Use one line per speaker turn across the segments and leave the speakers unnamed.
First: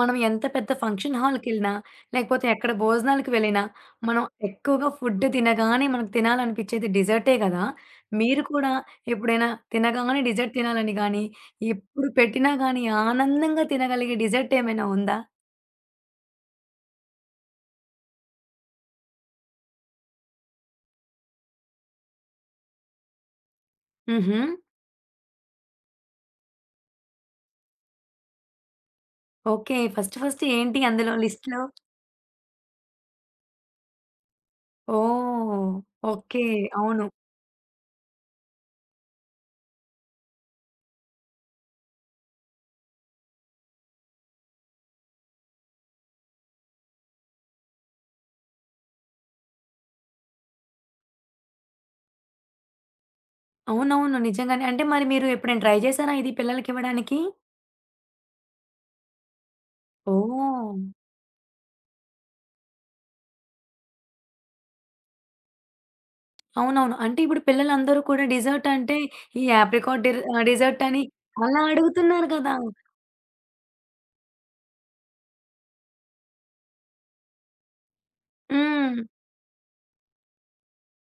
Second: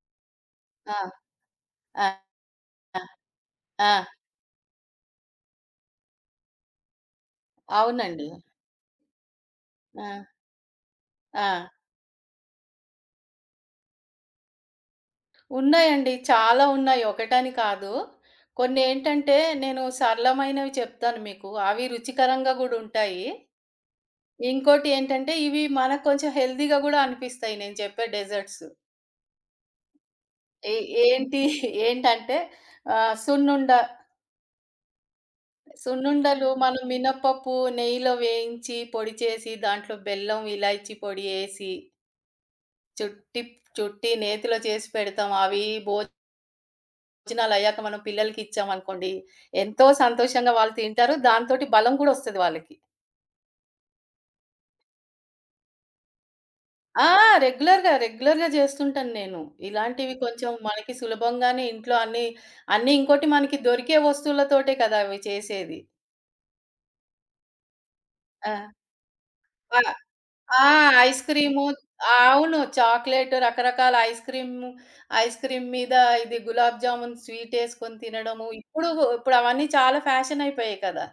మనం ఎంత పెద్ద
ఆ!
ఫంక్షన్ హాల్‌కెళ్ళినా,
ఆ!
లేకపోతే ఎక్కడ
ఆ!
భోజనాలకు వెళ్ళినా,
ఆ!
మనం ఎక్కువగా ఫుడ్ తినగానే మనకు తినాలనిపిచ్చేది డిజర్టే గదా!
అవునండి.
మీరు కూడా ఎప్పుడైనా
ఆ!
తినగానే డిజర్ట్ తినాలని గానీ,
ఆ!
ఎప్పుడు పెట్టినా గానీ ఆనందంగా తినగలిగే డిజర్ట్ ఏమైనా ఉందా?
ఉన్నాయండి. చాలా ఉన్నాయి. ఒకటని కాదు. కొన్నేంటంటే నేను సరళమైనవి చెప్తాను మీకు. అవి రుచికరంగా గూడా ఉంటాయి.
హుహు.
ఇంకోటి ఏంటంటే ఇవి మనకు కొంచెం హెల్తీ‌గా గూడా అనిపిస్తాయి నేను చెప్పే డెజర్ట్స్.
ఓకే. ఫస్ట్ ఫస్ట్
ఏ
ఏంటి అందులో
ఏంటి
లిస్ట్‌లో?
ఏంటంటే సున్నుండ.
ఓహ్! ఓకే.
సున్నుండలు మనం
అవును.
మినపప్పు నెయ్యిలో వేయించి పొడి చేసి దాంట్లో బెల్లం, ఇలాచీ పొడి ఏసి చుట్టి చుట్టి నేతిలో చేసి పెడతాం. అవి భోజనాలయ్యాక మనం పిల్లలకి ఇచ్చామనుకోండి, ఎంతో సంతోషంగా వాళ్ళు తింటారు. దాంతోటి బలం గూడా ఒస్తది వాళ్ళకి.
అవునవును. నిజంగానే. అంటే మరి మీరు ఎప్పుడైనా ట్రై చేశారా ఇది
ఆ!
పిల్లలకివ్వడానికి?
రెగ్యులర్‌గా జేస్తుంటాను నేను. ఇలాంటివి కొంచెం
ఓహ్!
మనకి సులభంగానే ఇంట్లో అన్నీ అన్నీ ఇంకోటి మనకి దొరికే వస్తువులతోటే కదా అవి చేసేది.
అవునవును. అంటే ఇప్పుడు పిల్లలందరూ కూడా
ఆ!
డెజర్ట్ అంటే ఈ
ఆ!
ఆప్రికాట్
ఆ!
డెజర్ట్ అని
ఐస్
అలా
క్రీము.
అడుగుతున్నారు కదా!
అవును. చాక్లేట్ రకరకాల ఐస్ క్రీము, ఐస్ క్రీమ్ మీద ఇది గులాబ్ జామున్ స్వీటేసుకొని తినడము. ఇప్పుడు
హ్మ్.
ఇప్పుడు అవన్నీ చాలా ఫ్యాషన్ అయిపోయాయి కదా!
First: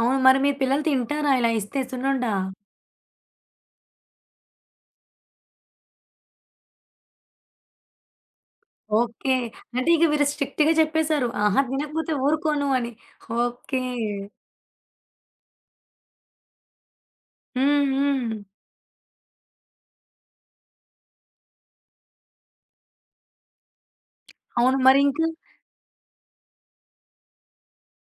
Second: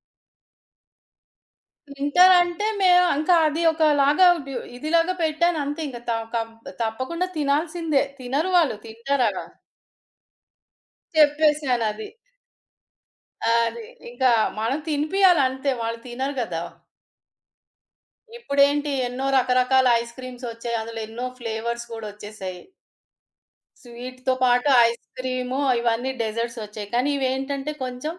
అవును. మరి మీ పిల్లలు తింటారా ఇలా ఇస్తే సున్నుండా?
తింటారంటే మే ఇంకా అది ఒకలాగా ఇదిలాగా పెట్టానంతే ఇంక త కం తప్పకుండా తినాల్సిందే. తినరు వాళ్ళు. తింటారా?
ఓకే. అంటే ఇక మీరు స్ట్రిక్ట్‌గా చెప్పేసారు. ఆహా!
చెప్పేసానది. అది.
తినకపోతే ఊరుకోను అని. ఓకే.
అది ఇంకా మనం తినిపియాలంతే. వాళ్ళు తినరు గదా!
హ్మ్. హ్మ్.
ఇప్పుడేంటి ఎన్నో రకరకాల ఐస్ క్రీమ్స్ ఒచ్చాయి. అందులో ఎన్నో ఫ్లేవర్స్ గూడా ఒచ్చేసాయి. స్వీట్‌తో పాటు
అవును.
ఐస్
మరి ఇంకా
క్రీము ఇవన్నీ డెజర్ట్స్ ఒచ్చాయి. కానీ ఇవేంటంటే కొంచెం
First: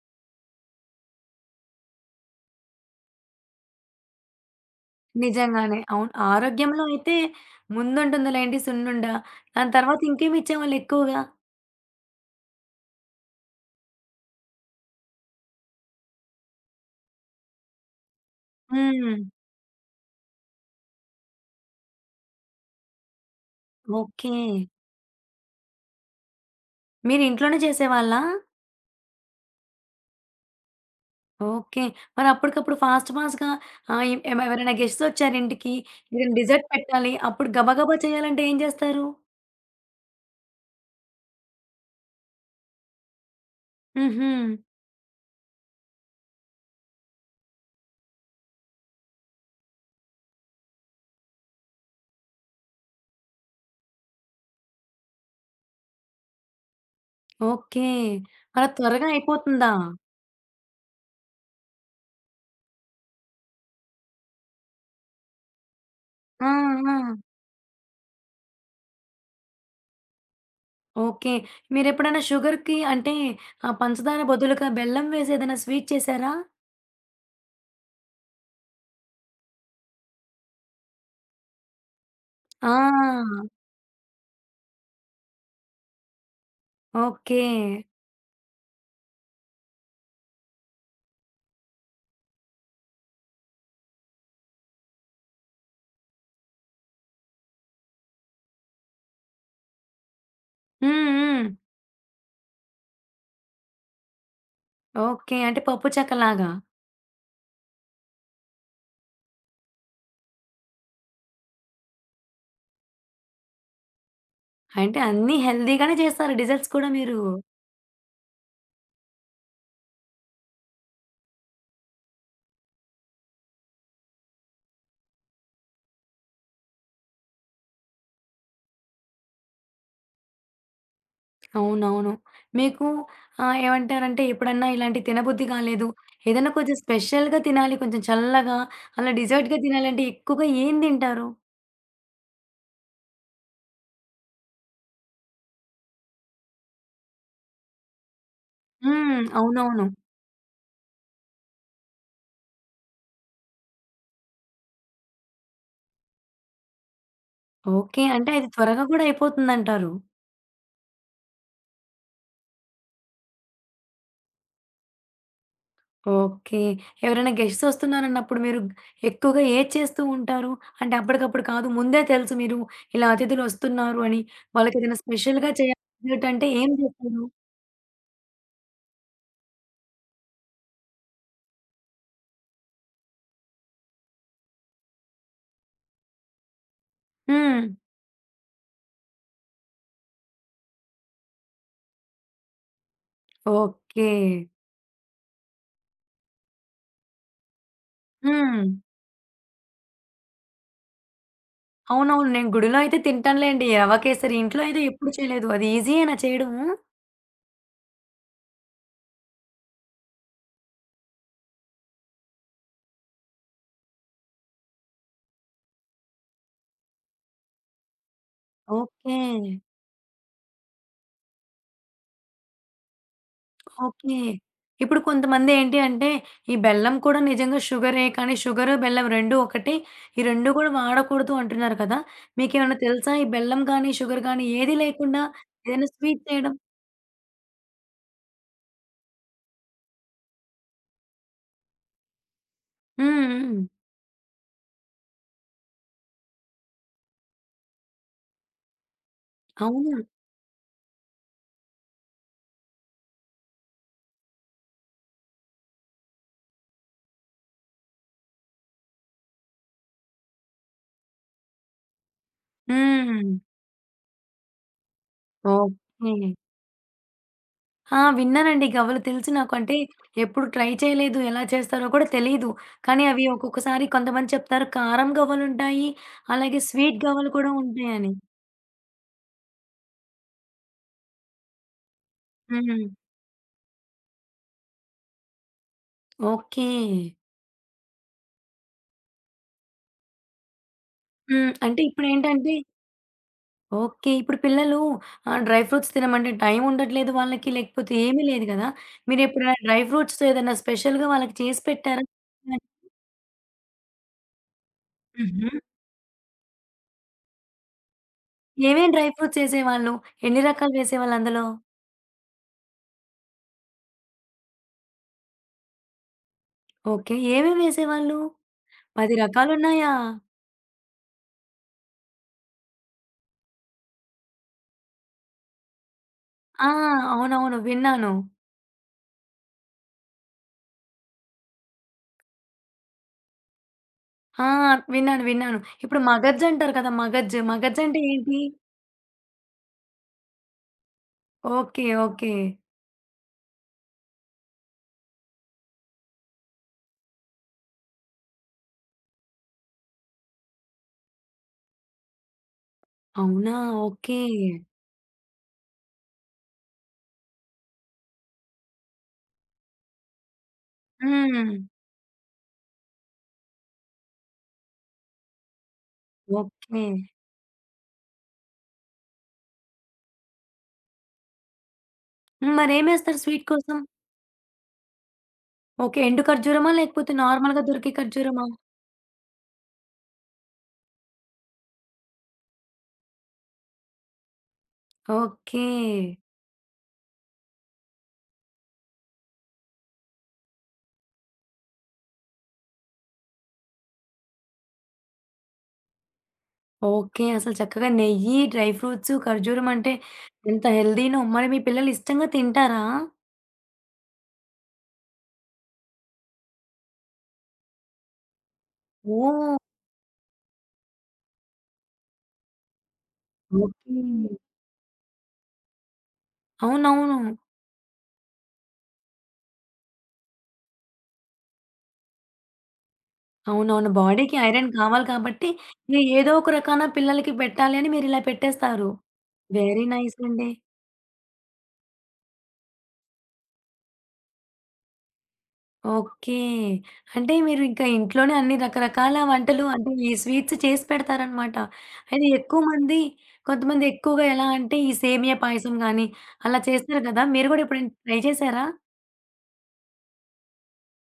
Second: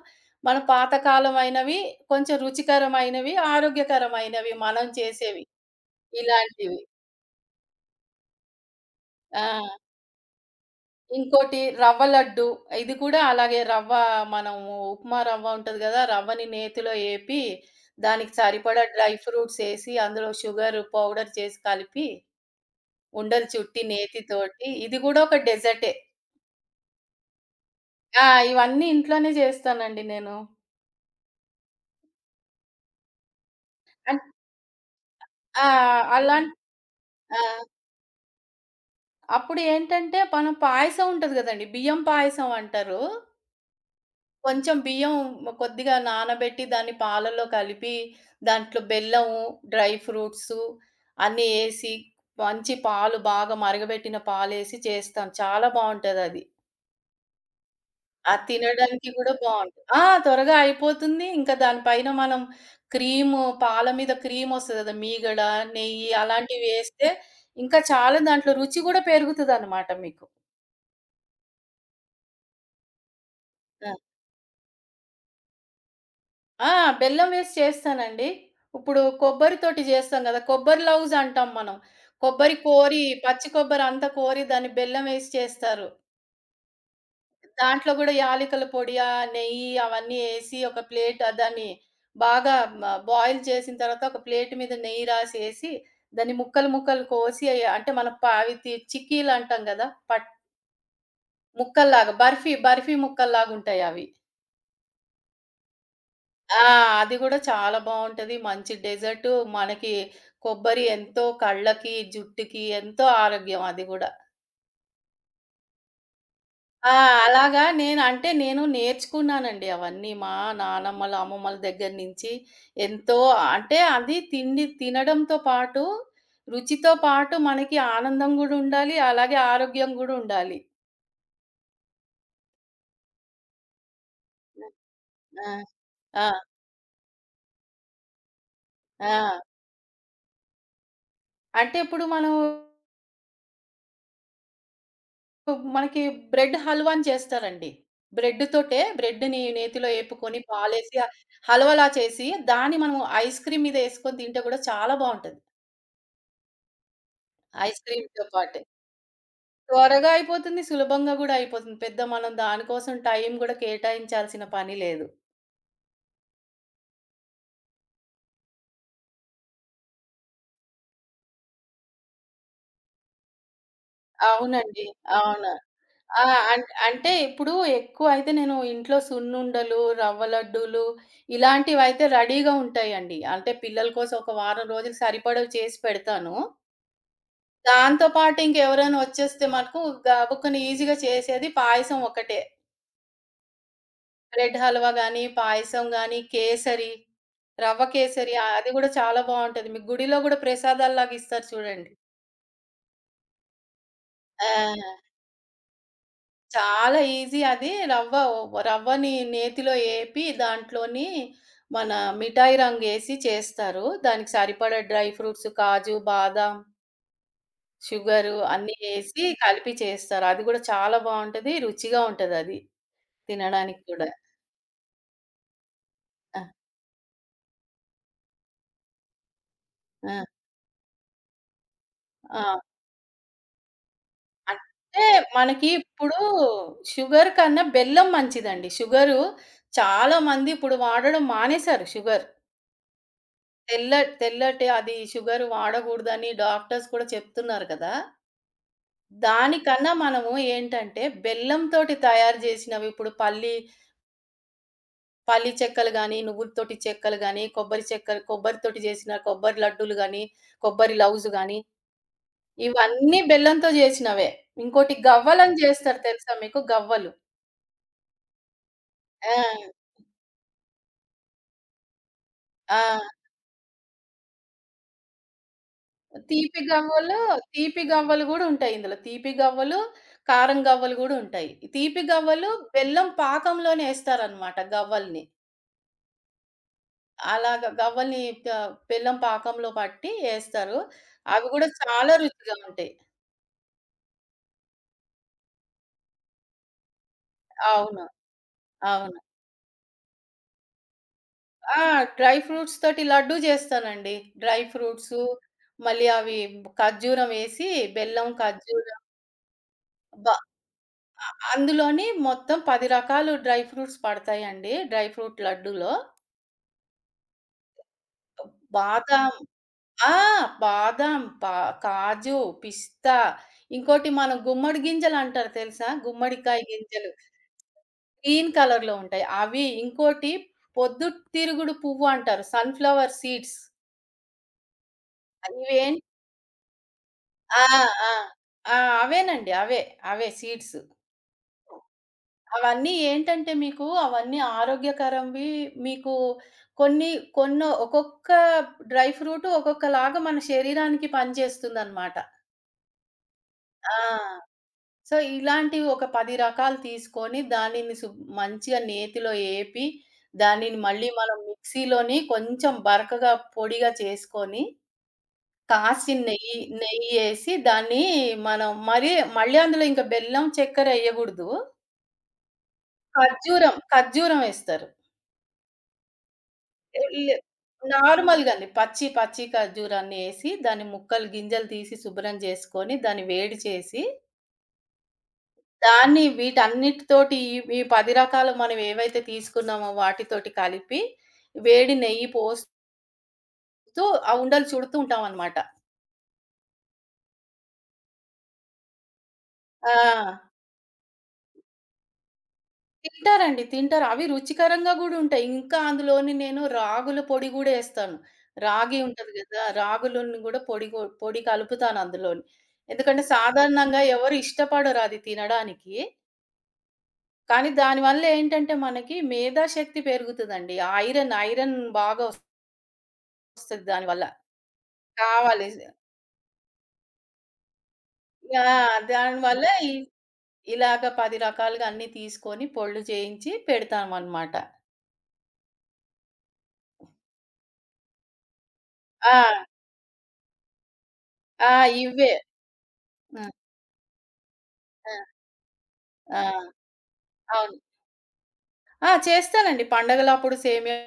మన పాతకాలమైనవి, కొంచెం రుచికరమైనవి, ఆరోగ్యకరమైనవి మనం చేసేవి
నిజంగానే. అవును.
ఇలాంటివి.
ఆరోగ్యంలో అయితే ముందుంటుందిలేండి సున్నుండ.
ఆ!
దాని తర్వాత ఇంకేమి ఇచ్చేవాళ్ళు ఎక్కువగా?
ఇంకోటి రవ్వ లడ్డు. ఇది కూడా అలాగే రవ్వ మనము ఉప్మా రవ్వ ఉంటది గదా! రవ్వని నేతిలో ఏపి, దానికి సరిపడా
హ్మ్.
డ్రై ఫ్రూట్స్ ఏసి, అందులో షుగరు పౌడర్ చేసి కలిపి, ఉండలు చుట్టి
ఓకే.
నేతితోటి ఇది గూడా ఒక డెజర్టే.
మీరు ఇంట్లోనే చేసేవాళ్ళా?
ఆ! ఇవన్నీ ఇంట్లోనే జేస్తానండి నేను.
ఓకే. మరి అప్పటికప్పుడు ఫాస్ట్‌గా ఆహ్, ఎ
అన్
ఎవరైనా గెస్ట్స్ వచ్చారు
ఆ!
ఇంటికి, ఏదైనా
అలాన్
డిజర్ట్ పెట్టాలి.
ఆ!
అప్పుడు గబగబా చేయాలంటే ఏం చేస్తారు?
అప్పుడు ఏంటంటే, మనం పాయసం ఉంటది గదండీ! బియ్యం పాయసం అంటారు.
హుహు.
కొంచెం బియ్యం కొద్దిగా నానబెట్టి దాన్ని పాలలో కలిపి, దాంట్లో బెల్లము, డ్రై ఫ్రూట్సు అన్నీ ఏసి, మంచి పాలు బాగా మరగబెట్టిన పాలేసి చేస్తాం. చాలా బావుంటదది.
ఓకే.
అది అది
అలా త్వరగా
తినడానికి గూడా
అయిపోతుందా?
బావుంటది. ఆ! త్వరగా అయిపోతుంది. ఇంకా దాని పైన మనం క్రీము, పాల మీద క్రీమొస్తది కదా! మీగడ, నెయ్యి
ఆ! ఆ!
అలాంటివేస్తే ఇంకా చాలా దాంట్లో రుచి గూడా పెరుగుతదనమాట మీకు.
ఓకే. మీరెప్పుడైనా షుగర్‌కి అంటే
ఆ!
పంచదార బదులుగా బెల్లం వేసి ఏదైనా స్వీట్ చేశారా?
ఆ! బెల్లం వేసి చేస్తానండి. ఇప్పుడు కొబ్బరితోటి జేస్తాం గదా! కొబ్బరి లౌజ్ అంటాం మనం. కొబ్బరి కోరి,
ఆ!
పచ్చి కొబ్బరి అంతా కోరి దాన్ని బెల్లం వేసి చేస్తారు.
ఓకే.
దాంట్లో గూడా యాలకుల పొడి, నెయ్యి అవన్నీ ఏసి ఒక ప్లేట్ దాన్ని బాగా మ బాయిల్ చేసిన తర్వాత ఒక ప్లేట్ మీద నెయ్యి రాసేసి, దాన్ని ముక్కలు ముక్కలు కోసి అయి అంటే మనం ప అవి తి చిక్కీలంటాం గదా!
హ్మ్. హ్మ్.
ముక్కల్లాగా బర్ఫీ ముక్కల్లాగుంటాయవి.
ఓకే. అంటే పప్పు చెక్కలాగా.
ఆ! అది గూడా చాలా బావుంటది. మంచి డెజర్టు మనకి కొబ్బరి ఎంతో కళ్ళకి, జుట్టుకి ఎంతో ఆరోగ్యం అది గూడా.
అంటే అన్నీ హెల్తీగానే చేస్తారు డిజర్ట్స్ కూడా
ఆ!
మీరు.
అలాగా నేను నేర్చుకున్నానండి అవన్నీ. మా నానమ్మల, అమ్మమ్మల దగ్గర నుంచి ఎంతో అంటే అది తిండి తినడంతో పాటు, రుచితో పాటు మనకి ఆనందం గూడా ఉండాలి. అలాగే ఆరోగ్యం గూడా ఉండాలి.
అవునవును. మీకు ఏమంటారంటే ఎప్పుడన్నా ఇలాంటివి తినబుద్ధి
ఆ!
కాలేదు,
ఆ!
ఏదైనా కొంచెం స్పెషల్‌గా తినాలి, కొంచెం చల్లగా, అలా
ఆ!
డెజర్ట్‌గా తినాలంటే ఎక్కువగా ఏం తింటారు?
అంటే ఇప్పుడు మనం మనకి బ్రెడ్ హల్వాని చేస్తారండి.
హ్మ్.
బ్రెడ్‌ని
అవునవును.
నేతిలో ఏపుకొని, పాలేసి హల్వాలా చేసి దాన్ని మనం ఐస్ క్రీమ్ మీద ఏసుకొని తింటే కూడా చాలా బావుంటది. Ice
okay.
క్రీమ్‌తో
అంటే అది
పాటే.
త్వరగా కూడా అయిపోతుందంటారు.
త్వరగా అయిపోతుంది. సులభంగా గూడా అయిపోతుంది. పెద్ద మనం దానికోసం టైం గూడా కేటాయించాల్సిన పని లేదు.
ఓకే. ఎవరైనా గెస్ట్స్ వస్తున్నారన్నప్పుడు మీరు ఎక్కువగా ఏది చేస్తూ ఉంటారు? అంటే అప్పటికప్పుడు కాదు, ముందే తెలుసు మీరు ఇలా అతిథులు వస్తున్నారు అని, వాళ్ళకి
అవునండి.
ఏదైనా
అవును.
స్పెషల్‌గా చేయాలి
ఆ!
డెజర్ట్ అంటే
అం
ఏం
అంటే
చేస్తారు?
ఇప్పుడు ఎక్కువైతే నేను ఇంట్లో సున్నుండలు, రవ్వ లడ్డూలు ఇలాంటివైతే రెడీగా ఉంటాయండి. అంటే పిల్లల కోసం ఒక వారం రోజులు సరిపడవి చేసి పెడతాను.
హ్మ్.
దాంతో పాటు ఇంకెవరైనా వచ్చేస్తే మటుకు గబుక్కన ఈజీగా చేసేది పాయసం ఒకటే.
ఓకే.
బ్రెడ్ హల్వా గానీ, పాయసం గానీ, కేసరి, రవ్వ కేసరి
హ్మ్.
అది గూడా చాలా బావుంటది. మీకు గుడిలో గూడా ప్రసాదాల్లాగా ఇస్తారు చూడండి.
అవునవును. నేను గుడిలో అయితే తింటానులేండి రవ కేసరి. ఇంట్లో
ఆ!
అయితే ఎప్పుడు చేయలేదు. అది ఈజీయేనా చేయడము?
చాలా ఈజీ అది. రవ్వని నేతిలో ఏపి దాంట్లోని మన మిఠాయి రంగేసి చేస్తారు. దానికి సరిపడా డ్రై ఫ్రూట్స్, కాజు, బాదాం, షుగరు అన్నీ
ఓకే.
ఏసి కలిపి చేస్తారు. అది గూడా చాలా బావుంటది. రుచిగా ఉంటదది. తినడానికి కూడా.
ఓకే. ఇప్పుడు కొంతమంది ఏంటి అంటే,
ఆ!
ఈ బెల్లం కూడా నిజంగా షుగరే. కానీ షుగరు, బెల్లం 2 ఒకటే.
ఆ!
ఈ 2 కూడా వాడకూడదు అంటున్నారు కదా!
ఆ!
మీకేమైనా తెలుసా? ఈ బెల్లం గానీ, షుగర్ గానీ ఏది
అంటే
లేకుండా
మనకి
ఏదైనా
ఇప్పుడు
స్వీట్ చేయడం?
షుగర్ కన్నా బెల్లం మంచిదండి. షుగరు చాలా మంది ఇప్పుడు వాడడం మానేశారు షుగర్.
హ్మ్. హ్మ్.
తెల్ల తెల్లటి అది షుగర్ వాడకూడదని డాక్టర్స్ కూడా చెప్తున్నారు కదా! దానికన్నా
అవునా?
మనము ఏంటంటే బెల్లంతోటి తయారు చేసినవి ఇప్పుడు పల్లి పల్లి చెక్కలు గాని, నువ్వులతోటి చెక్కలు గాని, కొబ్బరి చెక్కలు కొబ్బరితోటి చేసిన కొబ్బరి లడ్డూలు గాని, కొబ్బరి లవుజు గాని ఇవన్నీ
హ్మ్.
బెల్లంతో జేసినవే. ఇంకోటి గవ్వలని జేస్తారు
ఓకే.
తెలుసా మీకు? గవ్వలు.
ఆ! విన్నానండి. గవ్వలు తెలుసు నాకు.
ఆ!
అంటే ఎప్పుడు ట్రై చేయలేదు. ఎలా చేస్తారో కూడా తెలీదు.
ఆ!
కానీ అవి ఒక్కొక్కసారి కొంతమంది చెప్తారు కారం గవ్వలుంటాయి.
తీపి
అలాగే స్వీట్
గవ్వలు,
గవ్వలు కూడా
తీపి
ఉంటాయని.
గవ్వలు గూడా ఉంటాయి ఇందులో. తీపి గవ్వలు, కారం గవ్వలు గూడా ఉంటాయి. తీపి గవ్వలు
హ్మ్.
బెల్లం పాకంలోనే యేస్తారనమాట గవ్వల్ని.
ఓకే.
అలాగా గవ్వల్ని క బెల్లం పాకంలో పట్టి యేస్తారు. అవి
హ్మ్.
గూడా
అంటే
చాలా రుచిగా
ఇప్పుడేంటంటే
ఉంటాయి.
ఓకే. ఇప్పుడు పిల్లలు డ్రై ఫ్రూట్స్ తినమంటే టైం ఉండట్లేదు వాళ్ళకి. లేకపోతే
అవును.
ఏమీ లేదు గదా!
అవును.
మీరెప్పుడైనా డ్రై ఫ్రూట్స్ ఏదైనా స్పెషల్‌గా వాళ్ళకి చేసి
ఆ!
పెట్టారా?
డ్రై ఫ్రూట్స్ తోటి లడ్డూ చేస్తానండి. డ్రై ఫ్రూట్సు,
హుహు.
మళ్ళీ అవి ఖర్జూరం ఏసి, బెల్లం,
ఏమేం
ఖర్జూరం
డ్రై ఫ్రూట్స్ ఏసేవాళ్ళు?
బ
ఎన్ని రకాలు వేసేవాళ్ళు
అ
అందులో?
అందులోని మొత్తం 10 రకాలు డ్రై ఫ్రూట్స్ పడతాయండి. డ్రై ఫ్రూట్ లడ్డూలో.
ఓకే. ఏమేమి వేసేవాళ్ళు? 10
బాదాం.
రకాలున్నాయా?
ఆ! బాదాం, పా కాజు, పిస్తా, ఇంకోటి మనం గుమ్మడి గింజలంటారు తెలుసా? గుమ్మడికాయ
ఆ!
గింజలు.
అవునవును. విన్నాను.
గ్రీన్ కలర్‌లో ఉంటాయి. అవి, ఇంకోటి పొద్దుతిరుగుడు పువ్వు అంటారు. Sunflower seeds.
ఆ! విన్నాను. విన్నాను.
అవేం
ఇప్పుడు మగజ్ అంటారు కదా! మగజ్.
ఆ!
మగజ్ అంటే
ఆ!
ఏంటి?
ఆ! అవేనండి. అవే. అవే సీడ్స్.
ఓకే. ఓకే.
అవన్నీ ఏంటంటే మీకు అవన్నీ ఆరోగ్యకరంవి మీకు కొన్ని ఒక్కొక్క డ్రై ఫ్రూట్ ఒక్కొక్కలాగా మన శరీరానికి పనిచేస్తుందనమాట.
అవునా?
ఆ!
ఓకే.
సో, ఇలాంటివి ఒక 10 రకాలు తీసుకొని దానిని మంచిగా నేతిలో ఏపి, దానిని మళ్ళీ మనం
హ్మ్.
మిక్సీలోని కొంచెం బరకగా పొడిగా చేసుకొని కాసిన నెయ్యి,
ఓకే.
నెయ్యేసి దాన్ని మనం మరి మళ్ళీ అందులో ఇంక బెల్లం, చక్కెర ఎయగూడదు.
హ్మ్. మరేమేస్తారు స్వీట్
ఖర్జూరం,
కోసం?
ఖర్జూరం ఏస్తారు.
ఓకే. ఎండు ఖర్జూరమా?
ఎ
లేకపోతే
లే
నార్మల్‌గా దొరికే ఖర్జూరమా?
నార్మల్‌గానే పచ్చి, పచ్చి ఖర్జూరాన్ని ఏసి దాన్ని ముక్కలు గింజలు తీసి శుభ్రం చేసుకొని, దాన్ని వేడి చేసి,
ఓకే.
దాన్ని వీటన్నిటితోటి ఈ ఈ 10 రకాలు మనం ఏవైతే తీసుకున్నామో వాటితోటి కలిపి, వేడి నెయ్యి పోస్తూ ఆ ఉండలు చుడుతూ ఉంటామనమాట.
ఓకే. అసలు చక్కగా నెయ్యి, డ్రై ఫ్రూట్స్, ఖర్జూరం అంటే
ఆ!
ఎంత హెల్తీనో. మరి మీ పిల్లలు ఇష్టంగా తింటారా?
తింటారండి. తింటారు. అవి రుచికరంగా గూడా ఉంటాయి. ఇంకా అందులోని నేను రాగుల పొడి గూడా ఏస్తాను. రాగి ఉంటది
ఓహ్!
గదా! రాగులుని గూడా పొడి కలుపుతాను అందులోని. ఎందుకంటే
ఓకే.
సాధారణంగా ఎవరు ఇష్టపడరు అది తినడానికి.
అవునవును.
కానీ దానివల్ల ఏంటంటే మనకి మేధాశక్తి పెరుగుతదండి. ఐరన్ బాగా ఒస్తది
అవునవును.
దానివల్ల.
బాడీకి ఐరన్ కావాలి కాబట్టి,
కావాలి.
ఇగ ఏదో ఒక రకాన పిల్లలకి పెట్టాలి అని మీరిలా
ఆ!
పెట్టేస్తారు.
దానివల్ల
వెరీ నైస్ అండి.
ఇలాగ 10 రకాలుగా అన్నీ తీసుకొని పొడులు చేయించి పెడతామనమాట.
ఓకే. అంటే మీరు ఇంకా ఇంట్లోనే అన్ని రకరకాల వంటలు
ఆ!
అంటే ఈ స్వీట్స్ చేసి పెడతారనమాట.
ఆ!
అయితే
ఇవ్వే.
ఎక్కువ మంది
ఆ!
కొంతమంది ఎక్కువగా ఎలా అంటే ఈ
ఆ!
సేమియా పాయసం గానీ, అలా
ఆ!
చేస్తారు కదా! మీరు గూడా
అవును.
ఎప్పుడైనా ట్రై చేశారా?
ఆ! చేస్తానండి. పండగలప్పుడు సేమియా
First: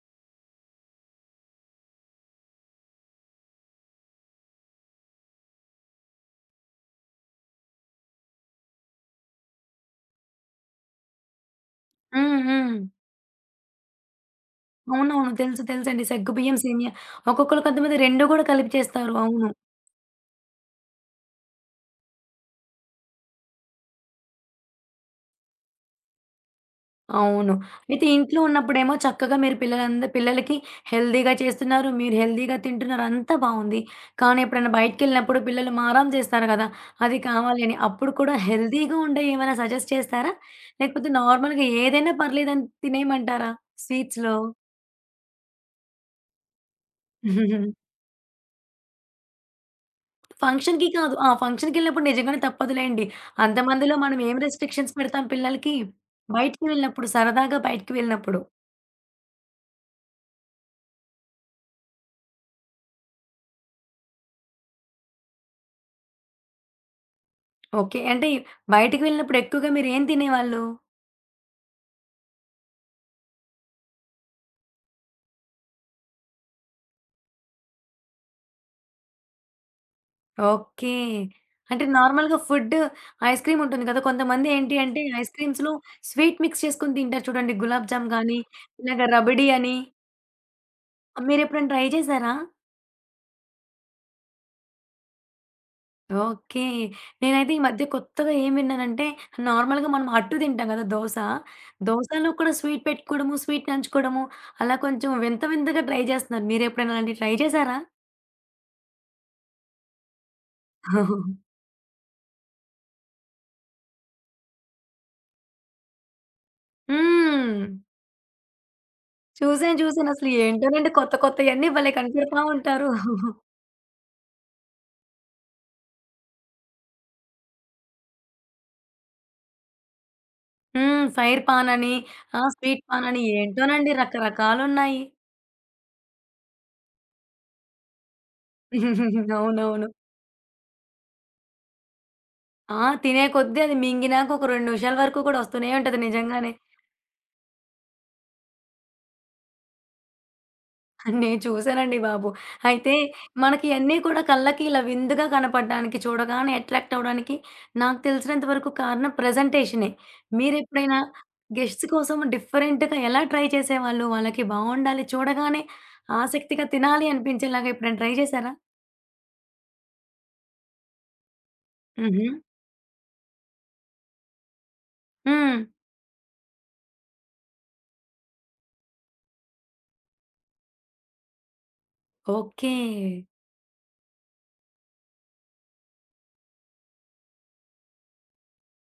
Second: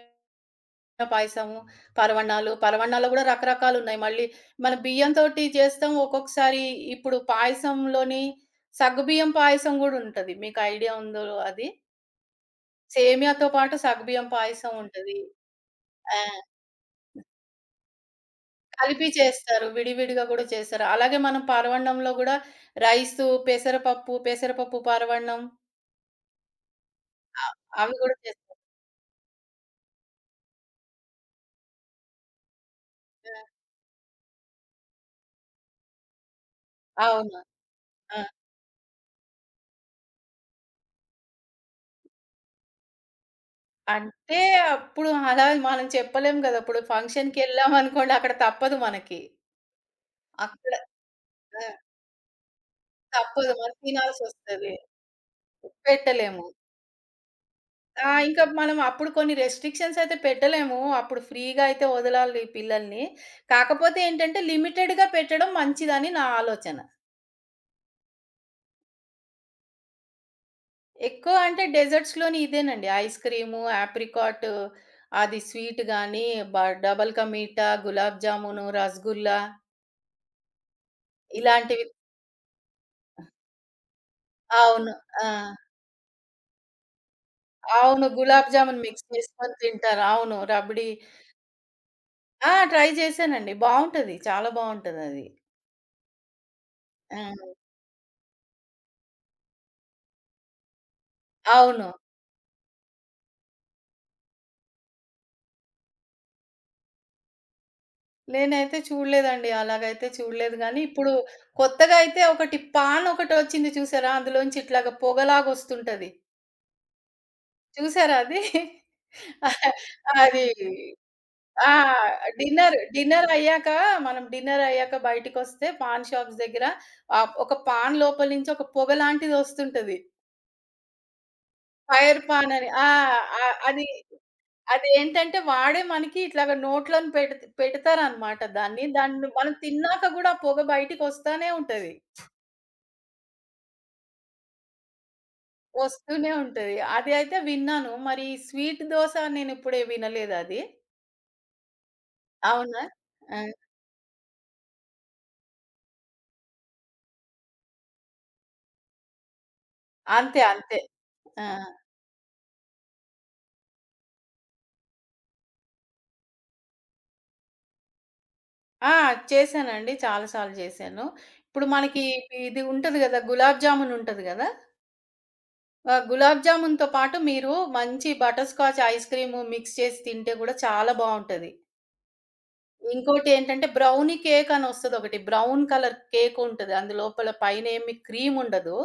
పాయసము, పరవన్నాలు. పరవన్నాల్లో గూడా రకరకాలున్నాయి. మళ్ళీ మన బియ్యంతోటి చేస్తాం. ఒక్కొక్కసారి ఇప్పుడు పాయసంలోని సగ్గుబియ్యం పాయసం గూడా ఉంటది. మీకు ఐడియా ఉందో అది?
హ్మ్. హ్మ్.
సేమియాతో పాటు సగ్గుబియ్యం పాయసం ఉంటది.
అవునవును. తెలుసు తెలుసండి.
ఆ!
సగ్గుబియ్యం సేమియా. ఒక్కొక్కళ్ళు కొంతమంది 2 గూడా కలిపి
కలిపి
చేస్తారు. అవును.
చేస్తారు. విడివిడిగా గూడా చేస్తారు. అలాగే మనం పరవన్నంలో గూడా రైసు, పెసరపప్పు, పెసరపప్పు పరవన్నం. అ
అవును.
అవి
అయితే
గూడా
ఇంట్లో
చేస్తారు.
ఉన్నప్పుడేమో చక్కగా మీరు పిల్లలకి హెల్తీగా చేస్తున్నారు. మీరు హెల్తీగా తింటున్నారు. అంతా బావుంది. కానీ ఎప్పుడైనా బయటికెళ్ళినప్పుడు పిల్లలు మారాం చేస్తారు గదా! అది
అవును.
కావాలి అని. అప్పుడు
ఆ!
కూడా హెల్తీగా ఉండేవి ఏమైనా సజెస్ట్ చేస్తారా? లేకపోతే నార్మల్‌గా ఏదైనా పర్లేదని తినేయమంటారా స్వీట్స్‌లో?
అంటే అప్పుడు అలా మనం చెప్పలేం గదా! ఇప్పుడు ఫంక్షన్‌కెళ్ళామనుకోండి అక్కడ తప్పదు మనకి. అక్కడ
ఫంక్షన్‌కి కాదు. ఆ!
ఆ!
ఫంక్షన్‌కెళ్ళినప్పుడు నిజంగానే తప్పదులేండి.
తప్పదు మనం
అంతమందిలో మనం ఏం
తినాల్సొస్తది.
రెస్ట్రిక్షన్స్ పెడతాం పిల్లలకి?
పెట్టలేము.
బయటికి వెళ్ళినప్పుడు సరదాగా బయటికి
ఆ!
వెళ్ళినప్పుడు.
ఇంకా మనం అప్పుడు కొన్ని రెస్ట్రిక్షన్స్ అయితే పెట్టలేము. అప్పుడు ఫ్రీగా అయితే వదలాలి ఈ పిల్లల్ని. కాకపోతే ఏంటంటే లిమిటెడ్‌గా పెట్టడం మంచిదని నా ఆలోచన.
ఓకే. అంటే బయటికి వెళ్ళినప్పుడు ఎక్కువగా మీరేం తినేవాళ్ళు?
ఎక్కువ అంటే డెజర్ట్స్‌లోని ఇదేనండి. ఐస్ క్రీము, ఆప్రికాట్ అది స్వీట్ గానీ, బ డబుల్ కా మీఠా, గులాబ్ జామును, రసగుల్లా
ఓకే.
ఇలాంటివి.
అంటే నార్మల్‌గా ఫుడ్ ఐస్ క్రీమ్ ఉంటుంది కదా! కొంతమంది ఏంటి
అవును.
అంటే
ఆ!
ఐస్ క్రీమ్స్‌లో స్వీట్ మిక్స్ చేసుకొని తింటారు చూడండి. గులాబ్
అవును.
జామ్ గాని,
గులాబ్ జామున్
ఇలాగ
మిక్స్
రబడీ
చేసుకొని
అని.
తింటారు. అవును. రబడీ.
మీరెప్పుడైనా ట్రై చేసారా?
ఆ! ట్రై చేశానండి. బావుంటది. చాలా బావుంటదది.
ఓకే.
ఆ!
నేనైతే ఈ మధ్య కొత్తగా ఏం విన్నానంటే నార్మల్‌గా మనం అట్టు తింటాం కదా! దోస.
అవును.
దోసలో కూడా స్వీట్ పెట్టుకోవడము, స్వీట్ నంచుకోవడము అలా కొంచెం వింత వింతగా ట్రై చేస్తున్నారు. మీరెప్పుడైనా అలాంటివి ట్రై చేసారా?
నేనైతే చూడలేదండి. అలాగైతే చూడలేదు గానీ, ఇప్పుడు కొత్తగా అయితే ఒకటి పాన్ ఒకటొచ్చింది చూసారా? అందులోంచి ఇట్లాగా పొగలాగొస్తుంటది.
హ్మ్.
చూసారా అది?
చూసాను. చూసాను. అసలు
అది
ఏంటోనండి కొత్త కొత్తయన్నీ
ఆ!
భలే కనిపెడతా
డిన్నర్,
ఉంటారు.
డిన్నర్ అయ్యాక మనం డిన్నర్ అయ్యాక బయటికొస్తే పాన్ షాప్స్ దగ్గర ఒక పాన్ లోపల నుంచి ఒక పొగ లాంటిదొస్తుంటది.
హ్మ్. ఫైర్ పాన్ అని,
ఫైర్
ఆ!
పాన్ అని.
స్వీట్
ఆ!
పాన్ అని
అది
ఏంటోనండి రకరకాలున్నాయి.
అదేంటంటే వాడే మనకి ఇట్లాగా నోట్లోని పెడతారనమాట దాన్ని. దాన్ని మనం
అవునవును.
తిన్నాక గూడా ఆ పొగ బయటికొస్తానే ఉంటది.
ఆ! తినే కొద్దీ అది మింగినాక ఒక 2 నిమిషాల వరకు కూడా వస్తూనే ఉంటది
వస్తూనే
నిజంగానే.
ఉంటది. అది అయితే విన్నాను. మరి స్వీట్ దోస నేనిప్పుడే వినలేదది.
నేను చూసానండి బాబు.
అవునా?
అయితే
ఆ!
మనకి ఇయన్నీ కూడా కళ్ళకి ఇలా విందుగా కనపడడానికి చూడగానే అట్రాక్ట్ అవ్వడానికి నాకు తెలిసినంత వరకు కారణం ప్రజెంటేషనే.
అంతే. అంతే.
మీరెప్పుడైనా
ఆ!
గెస్ట్స్ కోసం డిఫరెంట్‌గా ఎలా ట్రై చేసేవాళ్ళు? వాళ్ళకి బావుండాలి చూడగానే ఆసక్తిగా తినాలి అనిపించేలాగా ఎప్పుడైనా ట్రై చేశారా?
ఆ! చేశానండి. చాలా సార్లు చేశాను. ఇప్పుడు మనకి
హుహు.
ఇది ఉంటది గదా! గులాబ్ జామున్ ఉంటది గదా!
హ్మ్.
ఆ! గులాబ్ జామున్‌తో పాటు మీరు మంచి butter scotch ice cream mix చేసి తింటే గూడా చాలా బావుంటది.
ఓకే.
ఇంకోటేంటంటే బ్రౌనీ కేక్ అనొస్తదొకటి. బ్రౌన్ కలర్ కేక్ ఉంటది. అందులోపల పైనేమి క్రీమ్ ఉండదు.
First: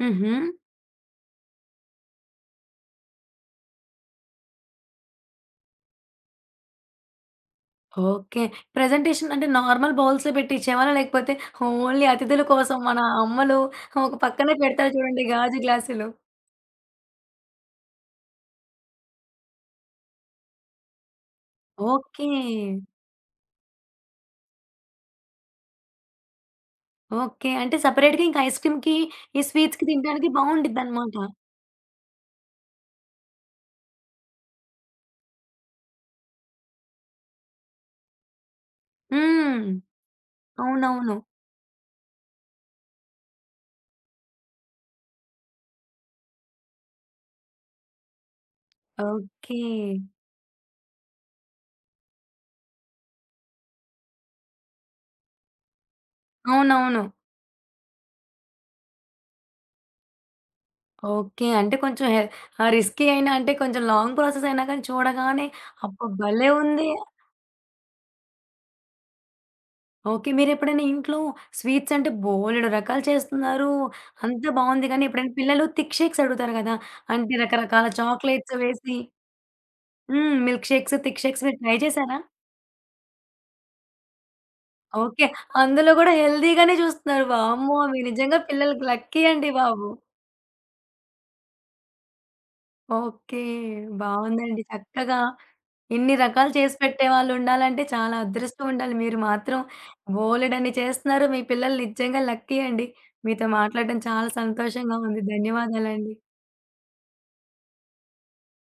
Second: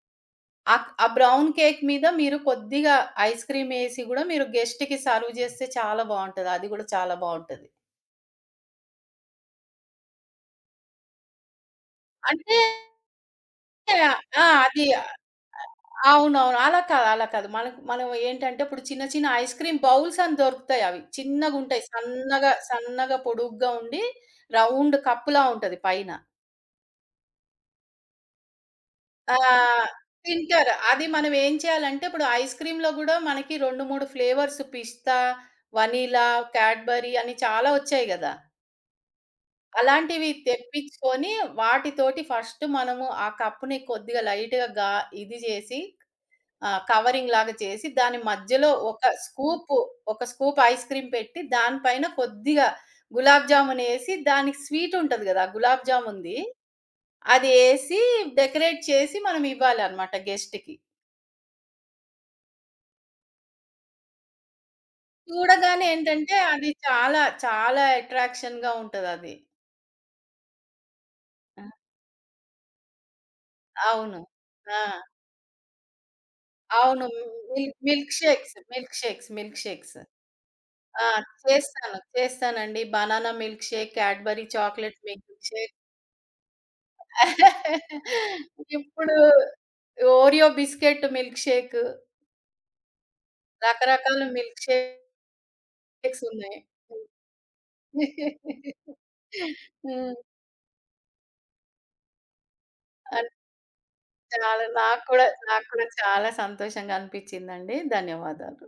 హుహు.
ఆ బ్రౌన్ కేక్ మీద మీరు కొద్దిగా ఐస్ క్రీమ్ ఏసి గూడా మీరు గెస్ట్‌కి సర్వ్ జేస్తే చాలా బావుంటది. అది గూడా చాలా బావుంటది.
ఓకే. ప్రజెంటేషన్ అంటే నార్మల్ బౌల్స్‌లో పెట్టి ఇచ్చేవాళ్ళా? లేకపోతే ఓన్లీ అతిథుల
అంటే
కోసం మన అమ్మలు ఒక
ఆ!
పక్కనే
అది
పెడతారు చూడండి గాజు గ్లాసులు.
అవునవును. అలా కాదు, అలా కాదు. మనకు మనం ఏంటంటే ఇప్పుడు చిన్న చిన్న ఐస్ క్రీమ్ బౌల్స్ అని దొరుకుతాయి అవి. చిన్నగుంటాయి.
ఓకే.
సన్నగా, సన్నగా పొడుగ్గా ఉండి రౌండ్ కప్పులా ఉంటది పైన.
ఓకే. అంటే సెపరేట్‌గా ఇంకా ఐస్ క్రీమ్‌కి,
ఆ!
ఈ స్వీట్స్‌కి తినడానికి
తింటారు. అది
బావుండిద్దనమాట.
మనం ఏం చేయాలంటే ఇప్పుడు ఐస్ క్రీమ్‌లో గూడా మనకి 2, 3 ఫ్లేవర్స్ పిస్తా, వనిలా, క్యాడ్బరీ అని చాలా వచ్చాయి గదా!
హ్మ్.
అలాంటివి
అవునవును.
తెప్పించుకొని వాటితోటి ఫస్ట్ మనము ఆ కప్పుని కొద్దిగా లైట్‌గా ఇది జేసి ఆ! కవరింగ్ లాగా చేసి దాని మధ్యలో ఒక
ఓకే.
స్కూపు, ఒక స్కూప్ ఐస్ క్రీమ్ పెట్టి దాని పైన కొద్దిగా గులాబ్ జామునేసి దానికి స్వీట్ ఉంటది గదా! గులాబ్ జాముంది.
అవునవును.
అది ఏసి డెకరేట్ చేసి మనం ఇవ్వాలన్నమాట గెస్ట్‌కి.
ఓకే. అంటే కొంచెం రిస్కీ అయినా అంటే కొంచెం లాంగ్ ప్రాసెస్ అయినా కానీ చూడగానే
చూడగానే
అబ్బా!
ఏంటంటే
భలే
అది
ఉంది.
చాలా, చాలా అట్రాక్షన్‌గా ఉంటదది.
ఓకే. మీరెప్పుడైనా ఇంట్లో
ఆ!
స్వీట్స్ అంటే బోలెడు రకాలు చేస్తున్నారు.
అవును.
అంతా
ఆ!
బావుంది గానీ, ఎప్పుడైనా పిల్లలు థిక్ షేక్స్ అడుగుతారు గదా!
అవును.
అంటే
మిల్క్
రకరకాల
మిల్క్ షేక్స్,
చాక్లేట్స్
మిల్క్
వేసి
షేక్స్, మిల్క్ షేక్స్.
హ్మ్. మిల్క్ షేక్స్,
ఆ!
థిక్ షేక్స్ మీరు ట్రై
చేస్తాను.
చేశారా?
చేస్తానండి. Banana milk shake, Cadbury chocolate
okay.
Milk shake.
అందులో గూడా హెల్తీ గానే చూస్తున్నారు. వామ్మో! మీరు నిజంగా పిల్లలకి
ఇప్పుడు
లక్కీ అండి బాబు.
Oreo biscuit milk shake
okay.
రకరకాల మిల్క్
బావుందండి.
షేక్స్
చక్కగా ఇన్ని రకాలు
ఉన్నాయి.
చేసి పెట్టేవాళ్ళుండాలంటే చాలా అదృష్టం ఉండాలి. మీరు మాత్రం
హ్మ్.
బోలెడన్ని చేస్తున్నారు. మీ పిల్లలు నిజంగా లక్కీ అండి.
అది
మీతో మాట్లాడడం చాలా
చాలా
సంతోషంగా
నాకు
ఉంది.
కూడా
ధన్యవాదాలండి.
చాలా సంతోషంగా అనిపించిందండి. ధన్యవాదాలు.